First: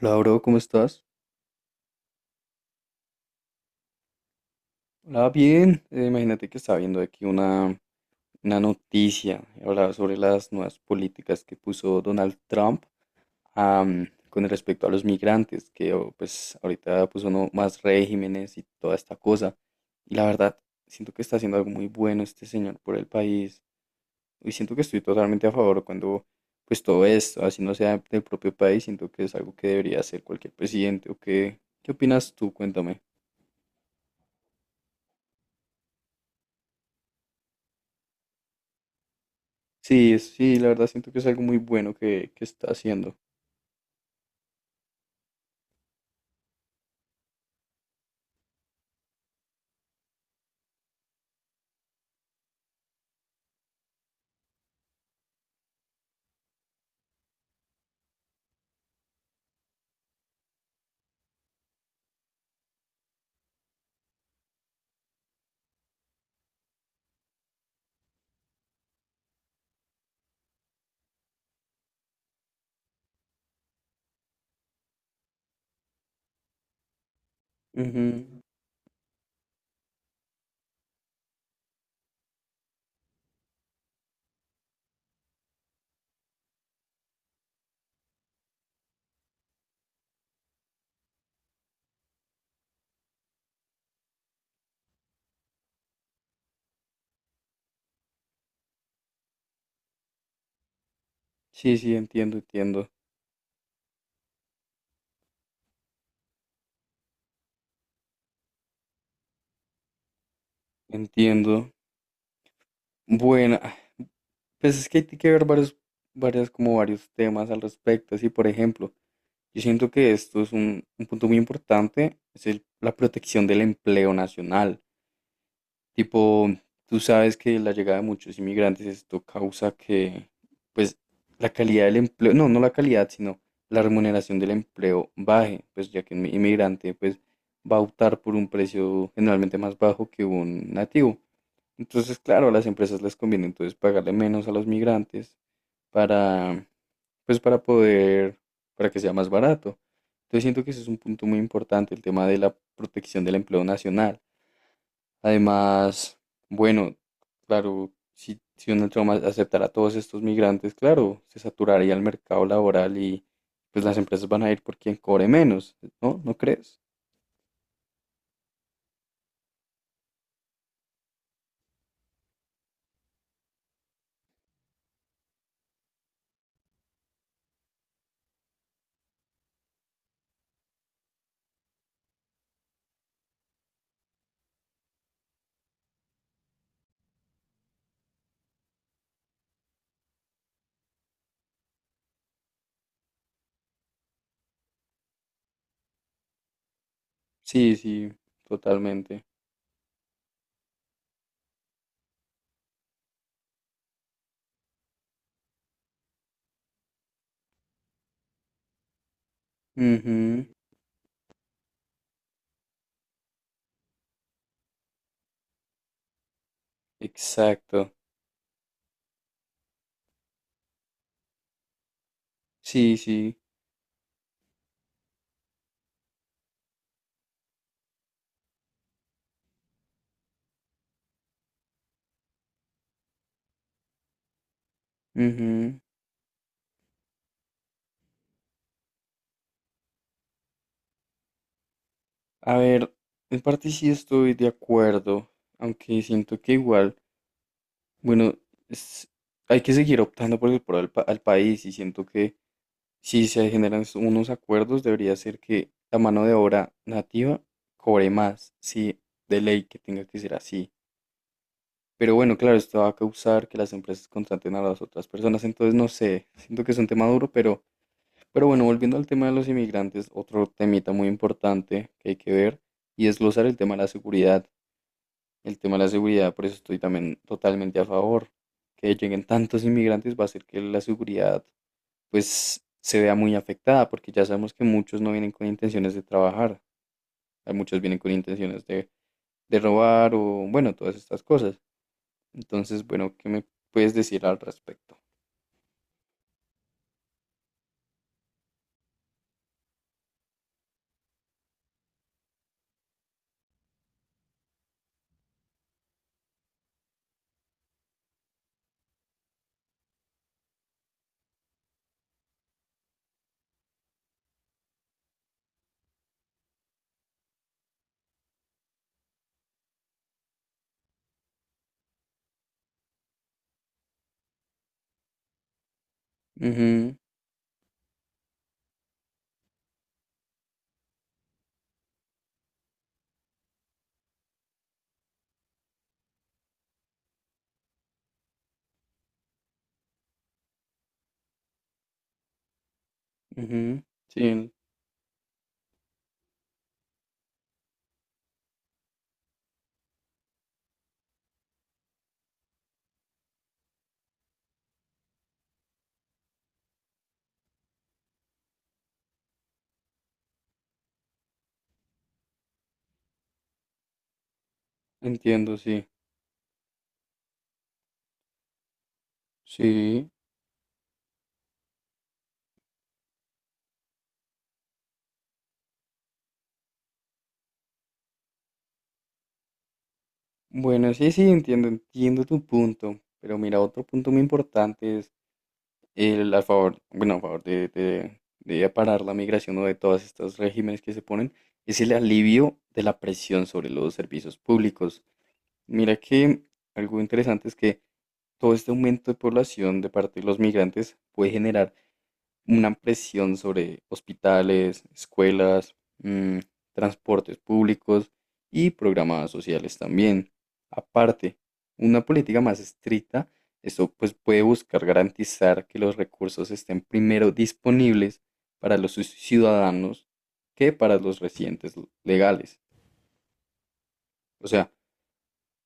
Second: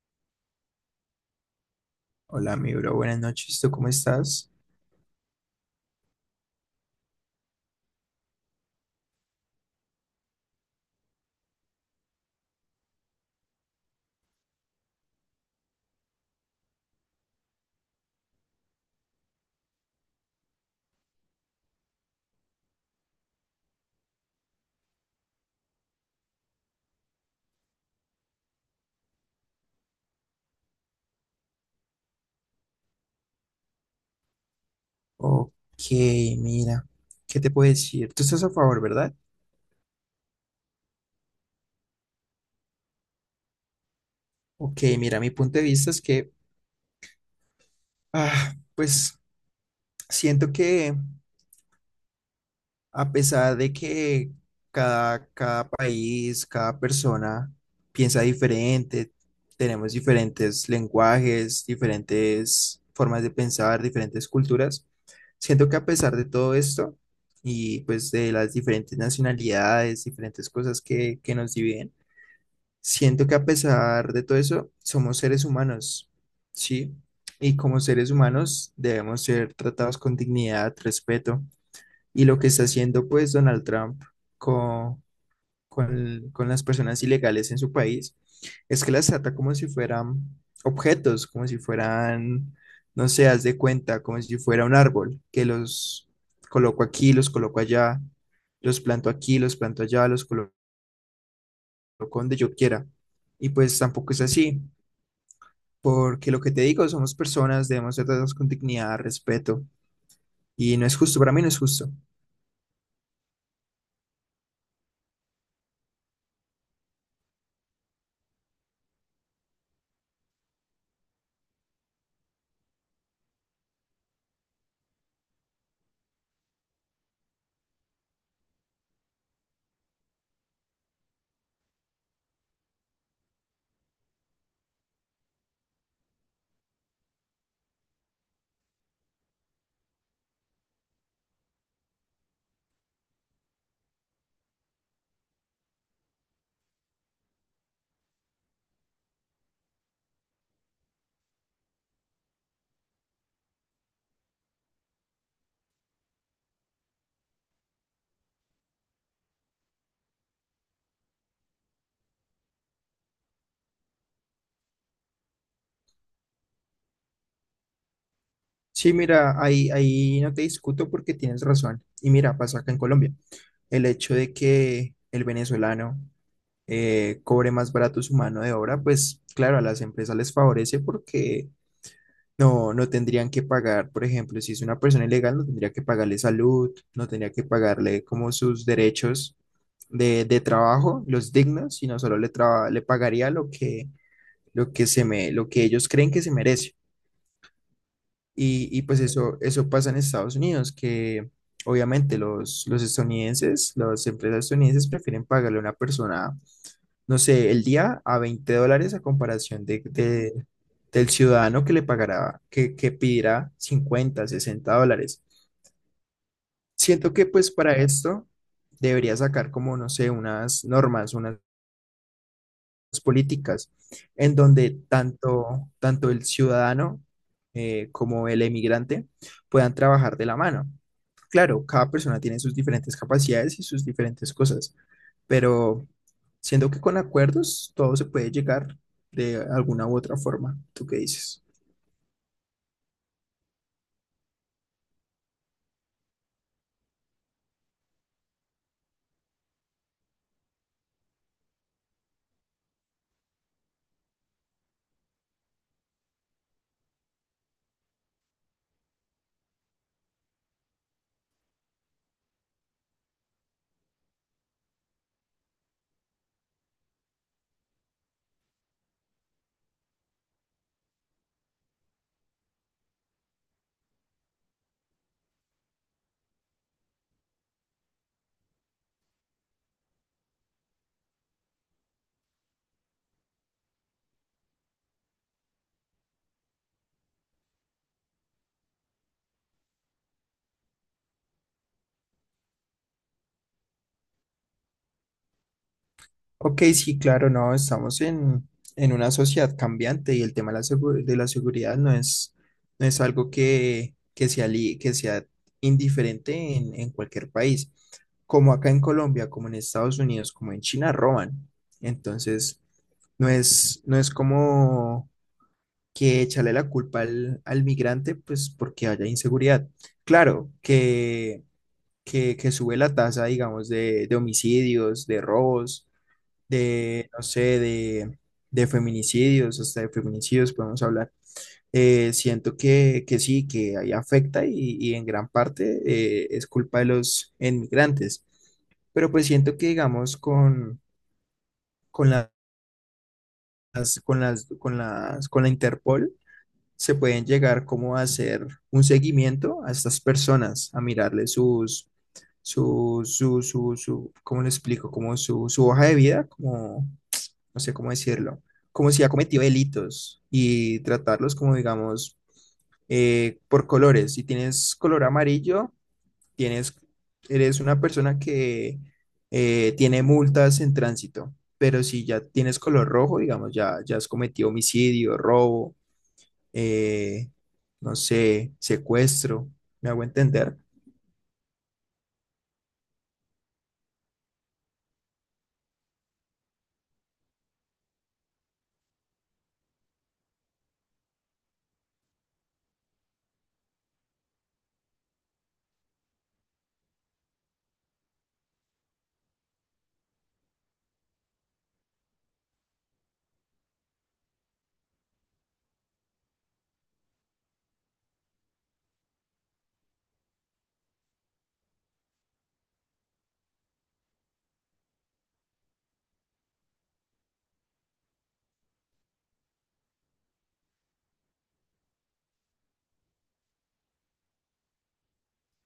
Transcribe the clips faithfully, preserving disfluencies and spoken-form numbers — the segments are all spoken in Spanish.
Hola, bro, ¿cómo estás? Hola, mi bro, buenas noches. ¿Tú cómo estás? Hola, bien. Eh, imagínate que estaba viendo aquí una, una noticia. Hablaba sobre las nuevas políticas que puso Donald Trump am, con respecto a los migrantes, que oh, pues ahorita puso no- más regímenes y toda esta cosa. Y la verdad, siento que está haciendo algo muy bueno este señor por el país. Y siento que estoy totalmente a favor cuando pues todo esto, así no sea del propio país, siento que es algo que debería hacer cualquier presidente. ¿O qué, qué opinas tú? Cuéntame. Ok, mira, ¿qué te puedo decir? Tú estás a favor, ¿verdad? Sí, es- sí, la verdad siento que es algo muy bueno que, que está haciendo. Ok, mira, mi punto de vista es que, ah, pues siento que a pesar de que cada, cada país, cada persona piensa diferente, tenemos diferentes lenguajes, diferentes formas de pensar, diferentes culturas, siento que a pesar de todo esto y pues de las diferentes nacionalidades, diferentes cosas que, que nos dividen, siento que a pesar de todo eso somos seres humanos, ¿sí? Y como seres Ujú. humanos debemos ser tratados con dignidad, respeto. Y lo que está haciendo pues Donald Trump con, con, con las personas ilegales en su país es que las trata como si fueran objetos, como si fueran, no sé, haz de cuenta, como si fuera un árbol, que los coloco aquí, los coloco allá, los planto aquí, los planto allá, los coloco Sí, sí, entiendo, donde yo entiendo, quiera. Y pues tampoco es así, porque lo que te digo, somos personas, debemos tratarnos con dignidad, respeto, y no es justo, para mí no es entiendo. justo. Bueno, ah, pues es que hay que ver varios, varias, como varios temas al respecto. Así, por ejemplo, yo siento que esto es un, un punto muy importante, es el- la protección del empleo nacional. Tipo, tú sabes que la llegada de muchos inmigrantes, esto causa que, pues, la calidad del empleo, no, no la calidad, sino la remuneración del empleo baje, pues ya que un inmigrante, pues, va a optar por un precio generalmente más bajo que un nativo. Entonces, claro, a las empresas les conviene entonces pagarle menos a los migrantes para, pues, para poder, para que sea más barato. Entonces, siento que ese es un punto muy importante, el tema de la protección del empleo nacional. Además, bueno, claro, si, si Donald Trump a- aceptara a todos estos migrantes, claro, se saturaría el mercado laboral y pues las empresas van a ir por quien cobre menos, ¿no? ¿No crees? Sí, mira, ahí, ahí no te discuto porque tienes razón. Y mira, pasó acá en Colombia. El hecho de que el venezolano eh, cobre más barato su mano de obra, pues claro, a las empresas les favorece porque no, no tendrían que pagar, por ejemplo, si es una persona ilegal, no tendría que pagarle salud, no tendría que pagarle como sus derechos de, de trabajo, los dignos, sino solo le, traba- le pagaría lo que, lo que se me, lo que ellos creen que se merece. Sí, sí, Y, y pues totalmente. eso, eso pasa en Estados Unidos, que obviamente los, los estadounidenses, las empresas estadounidenses prefieren pagarle a una persona, no sé, el día a veinte dólares a comparación de, de- Ujú, del ciudadano que le pagará, que, que pedirá cincuenta sesenta dólares. Siento que pues para exacto. esto debería sacar como, no sé, unas normas, unas Sí, sí. políticas, en donde tanto, tanto el ciudadano eh, como el emigrante puedan trabajar de la mano. Claro, cada persona tiene sus diferentes capacidades y sus diferentes cosas, Ujú. pero siendo que con acuerdos todo se puede llegar de alguna u otra forma. ¿Tú qué dices? A ver, en parte sí estoy de acuerdo, aunque siento que igual, bueno, es- hay que seguir optando por el pro al, pa- al país y siento que si se generan s- unos acuerdos, debería ser que la mano de obra nativa cobre más, sí, de ley que tenga que ser así. Pero bueno, claro, esto va a causar que las empresas contraten a las otras personas, entonces no sé, siento que es un tema duro, pero, pero bueno, volviendo al tema de los inmigrantes, otro temita muy importante que hay que ver y desglosar el tema de la seguridad. El tema de la seguridad, por eso estoy también totalmente a favor. Que lleguen tantos inmigrantes va a hacer que la seguridad pues se vea muy afectada, porque ya sabemos que muchos no vienen con intenciones de trabajar, hay muchos vienen con intenciones de, de robar o bueno, todas estas cosas. Entonces, bueno, ¿qué me puedes decir al respecto? Ok, sí, claro, no, estamos en, en una sociedad cambiante y el tema de la, segu- de la seguridad no es, no es algo que, que sea, li- que sea indiferente en, en cualquier país. Como acá en Colombia, como en Estados Unidos, como en China, roban. Entonces, no es, no es como que echarle la culpa al, al migrante, pues porque haya inseguridad. Claro, que, que, que sube la tasa, digamos, de, de homicidios, de robos Ujú, de, no sé, de, de feminicidios, hasta de feminicidios podemos hablar. Eh, siento que, que sí, que ahí afecta y, y en gran parte eh, es culpa de los inmigrantes. Pero pues siento que, digamos, con, con las, ujú, con las, sí, con las, con la Interpol se pueden llegar como a hacer un seguimiento a estas personas, a mirarle sus, su, su, su, su, ¿cómo le explico? Como su, su hoja de vida, como no sé cómo decirlo, como si ha cometido delitos y tratarlos como, digamos, eh, por colores. Si tienes color entiendo, amarillo, sí, tienes, eres una persona que eh, tiene sí. multas en tránsito, pero si ya tienes color rojo, digamos, ya, ya has cometido homicidio, robo, eh, no sé, secuestro, ¿me hago entender? Bueno, sí, sí, entiendo, entiendo tu punto, pero mira, otro punto muy importante es el- a favor, bueno, a favor de, de- de parar la migración o de todos estos regímenes que se ponen, es el alivio de la presión sobre los servicios públicos. Mira que algo interesante es que todo este aumento de población de parte de los migrantes puede generar una presión sobre hospitales, escuelas, mm, transportes públicos y programas sociales también. Aparte, una política más estricta, eso pues puede buscar garantizar que los recursos estén primero disponibles para los ci- ciudadanos que para los residentes l- legales. O sea,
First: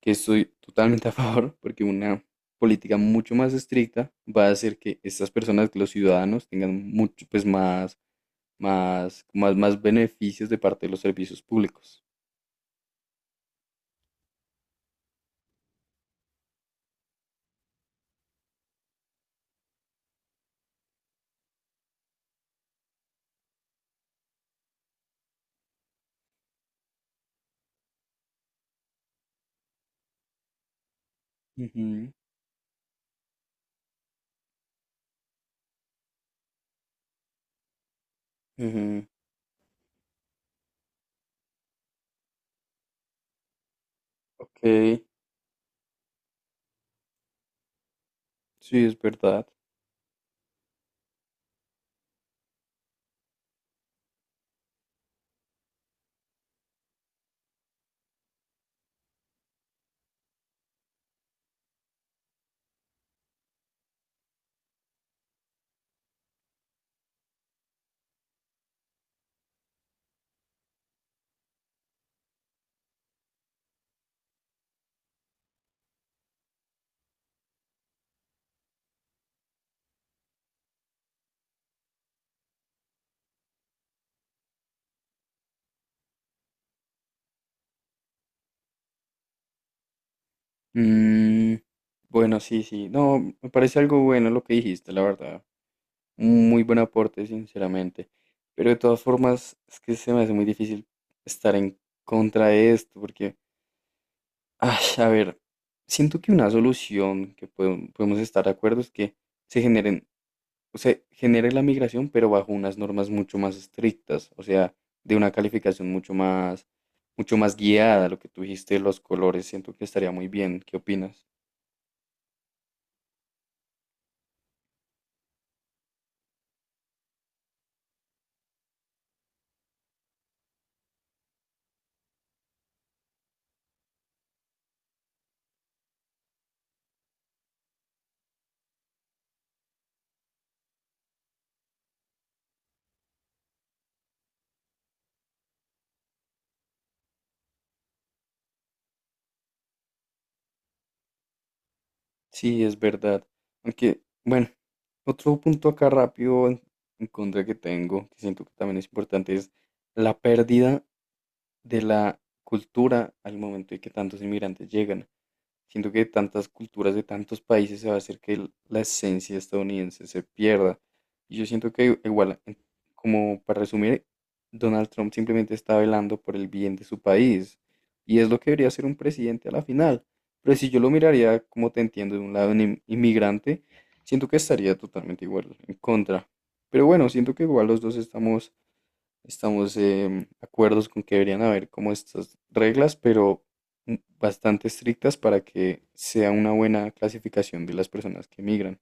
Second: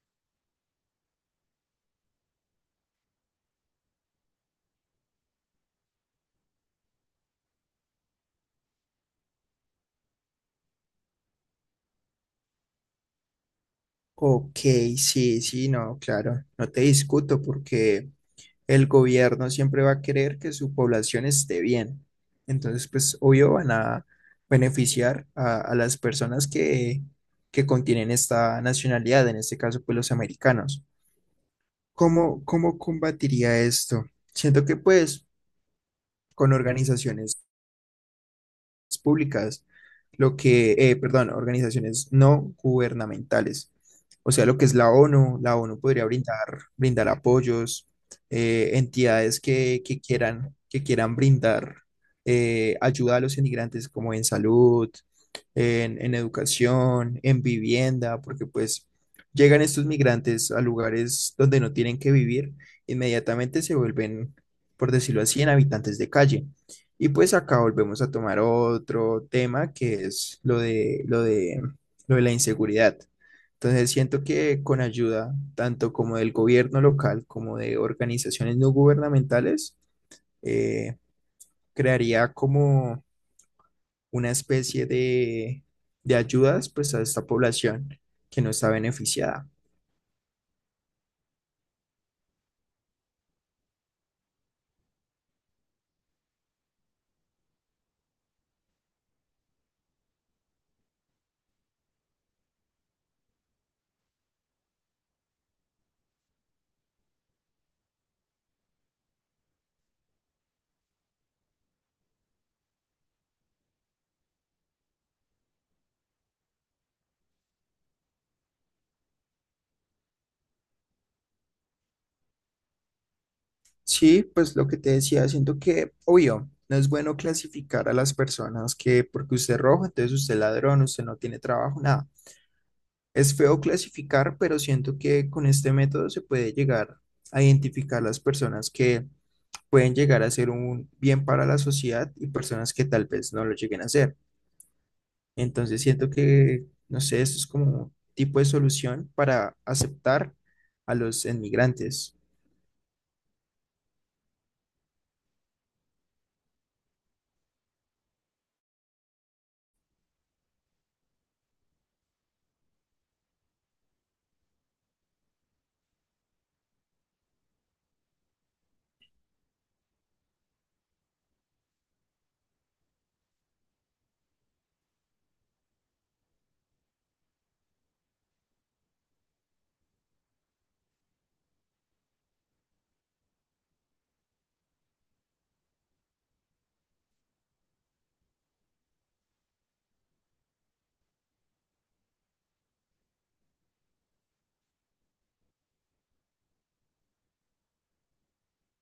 que estoy totalmente a favor porque una política mucho más estricta va a hacer que estas personas, que los ciudadanos, tengan mucho pues más más, más, más beneficios de parte de los servicios públicos. Ok, sí, sí, no, claro, no te discuto porque el gobierno siempre va a querer que su población esté bien. Entonces, pues obvio van a beneficiar a, a las personas que, que contienen esta nacionalidad, en este caso, pues los americanos. Ujú. ¿Cómo, cómo combatiría esto? Siento que pues con organizaciones Ujú. públicas, lo que, eh, perdón, organizaciones no gubernamentales, o sea, Ok, lo que es la sí, ONU, la ONU podría brindar, brindar apoyos, eh, es entidades verdad. que, que quieran, que quieran brindar eh, ayuda a los inmigrantes como en salud, en, en educación, en vivienda, porque pues llegan estos migrantes a lugares donde no tienen que vivir, inmediatamente se vuelven, por decirlo así, en habitantes de calle. Y pues acá volvemos a tomar otro tema que es lo de, lo de, lo de la inseguridad. Entonces siento que con ayuda tanto como del gobierno local como de organizaciones no gubernamentales, eh, crearía como una especie de, de ayudas pues a esta población que no está beneficiada. Mm, bueno, sí, sí. No, me parece algo bueno lo que dijiste, la verdad. Un muy buen aporte, sinceramente. Pero de todas formas, es que se me hace muy difícil estar en contra de esto, porque, ay, a ver, siento que una solución que podem- podemos estar de acuerdo es que se generen se genere la migración, pero bajo unas normas mucho más estrictas, o sea, de una calificación mucho más, mucho más guiada. Lo que tú dijiste de los colores, siento que estaría muy bien. ¿Qué opinas? Sí, pues lo que te decía, siento que, obvio, no es bueno clasificar a las personas que porque usted es rojo, entonces usted es ladrón, usted no tiene trabajo, nada. Es feo clasificar, pero siento que con este método se puede llegar a identificar las personas que pueden llegar a ser un bien para la sociedad y personas que tal vez no lo lleguen a ser. Entonces siento que, no sé, esto es como un tipo de solución para aceptar a los inmigrantes. Sí, es verdad. Aunque, bueno, otro punto acá rápido en, en contra que tengo, que siento que también es importante, es la pérdida de la cultura al momento de que tantos inmigrantes llegan. Siento que tantas culturas de tantos países se va a hacer que el- la esencia estadounidense se pierda. Y yo siento que igual, en- como para resumir, Donald Trump simplemente está velando por el bien de su país. Y es lo que debería hacer un presidente a la final. Pero si yo lo miraría, como te entiendo, de un lado un im- inmigrante, siento que estaría totalmente igual, en contra. Pero bueno, siento que igual los dos estamos estamos em, acuerdos con que deberían haber como estas reglas, pero mm, bastante estrictas para que sea una buena clasificación de las personas que migran.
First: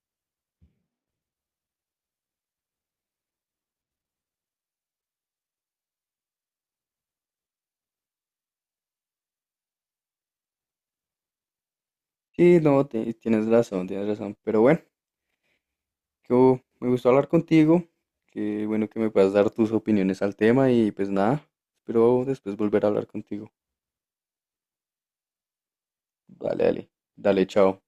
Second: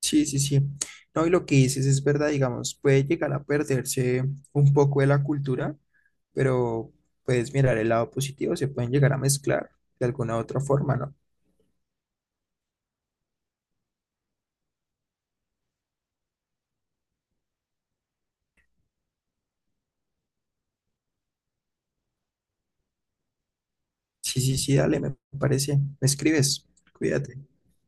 Sí, sí, sí. No, y lo que dices es verdad, digamos, puede llegar a perderse un poco de la cultura, pero puedes mirar el lado positivo, se pueden llegar a mezclar de alguna u otra forma, ¿no? Sí, no, ti- tienes razón, tienes razón. Pero bueno, yo me gustó hablar contigo. Qué bueno que me puedas dar tus opiniones al tema y pues nada, espero después volver a hablar contigo. Sí, sí, sí, dale, me parece. Me Dale, escribes. dale, Cuídate. dale, chao.